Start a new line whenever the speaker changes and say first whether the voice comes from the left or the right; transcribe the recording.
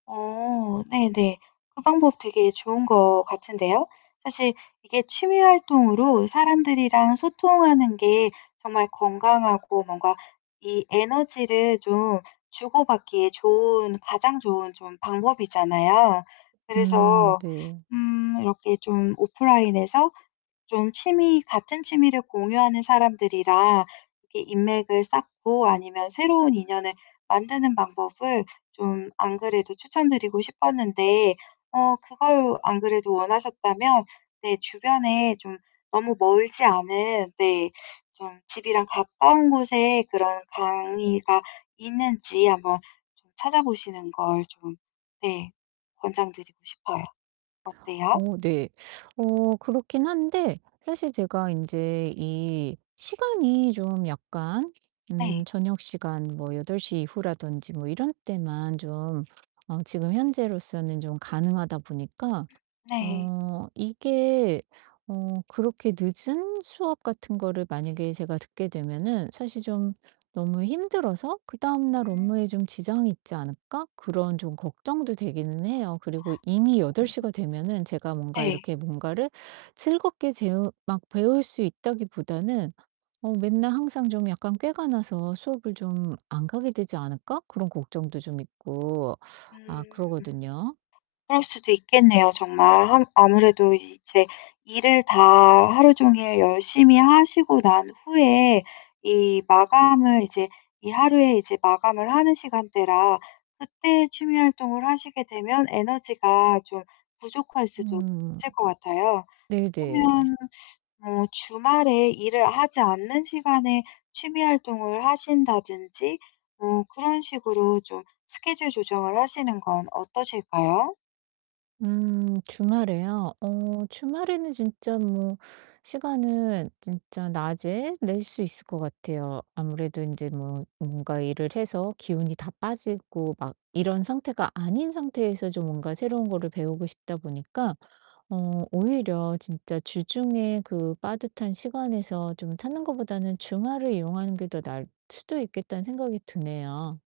left: 어 네네. 그 방법 되게 좋은 것 같은데요. 사실 이게 취미 활동으로 사람들이랑 소통하는 게 정말 건강하고 뭔가 이 에너지를 좀 주고 받기에 좋은 가장 좋은 좀 방법이잖아요.
right: 음
left: 그래서
right: 네.
left: 음 이렇게 좀 오프라인에서 좀 취미 같은 취미를 공유하는 사람들이라 이렇게 인맥을 쌓고 아니면 새로운 인연을 만드는 방법을 좀 안 그래도 추천 드리고 싶었는데 어 그걸 안 그래도 원하셨다면 네 주변에 좀 너무 멀지 않은 네 좀 집이랑 가까운 곳에 그런 강의가 있는지 한번 찾아 보시는 걸 좀 네 권장 드리고 싶어요. 어때요?
right: 어 네. 어 그렇긴 한데 사실 제가 인제 이 시간이 좀 약간
left: 네.
right: 음 저녁 시간 뭐 8:00 이후라든지 뭐 이런 때만 좀 어 지금 현재로서는 좀 가능하다 보니까
left: 네.
right: 어 이게 어 그렇게 늦은 수업 같은 거를 만약에 제가 듣게 되면은 사실 좀 너무 힘들어서 '그다음날 업무에
left: 음.
right: 좀 지장이 있지 않을까?' 그런 좀 걱정도 되기는 해요. 그리고 이미 8:00 가
left: 음.
right: 되면은 제가 뭔가
left: 네.
right: 이렇게 뭔가를 즐겁게 재우 막 배울 수 있다기보다는 어 맨날 항상 좀 약간 꾀가 나서 '수업을 좀 안 가게 되지 않을까?' 그런 걱정도 좀 있고 아
left: 음.
right: 그러거든요.
left: 그럴 수도 있겠네요 정말. 항 아무래도 이제 일을 다 하루종일 열심히 하시고 난 후에 이 마감을 이제 이 하루에 이제 마감을 하는 시간대라 그때 취미 활동을 하시게 되면 에너지가 좀 부족할 수도
right: 음.
left: 있을 것 같아요.
right: 네 네.
left: 그러면 뭐 주말에 일을 하지 않는 시간에 취미 활동을 하신다든지 뭐 그런 식으로 좀 스케줄 조정을 하시는 건 어떠실까요?
right: 음 주말에요? 어 주말에는 진짜 뭐 시간은 진짜 낮에 낼 수 있을 것 같아요. 아무래도 인제 뭐 뭔가 일을 해서 기운이 다 빠지고 막 이런 상태가 아닌 상태에서 좀 뭔가 새로운 거를 배우고 싶다 보니까 어 오히려 진짜 주중에 그 빠듯한 시간에서 좀 찾는 것보다는 주말을 이용하는 게 더 나을 수도 있겠다는 생각이 드네요.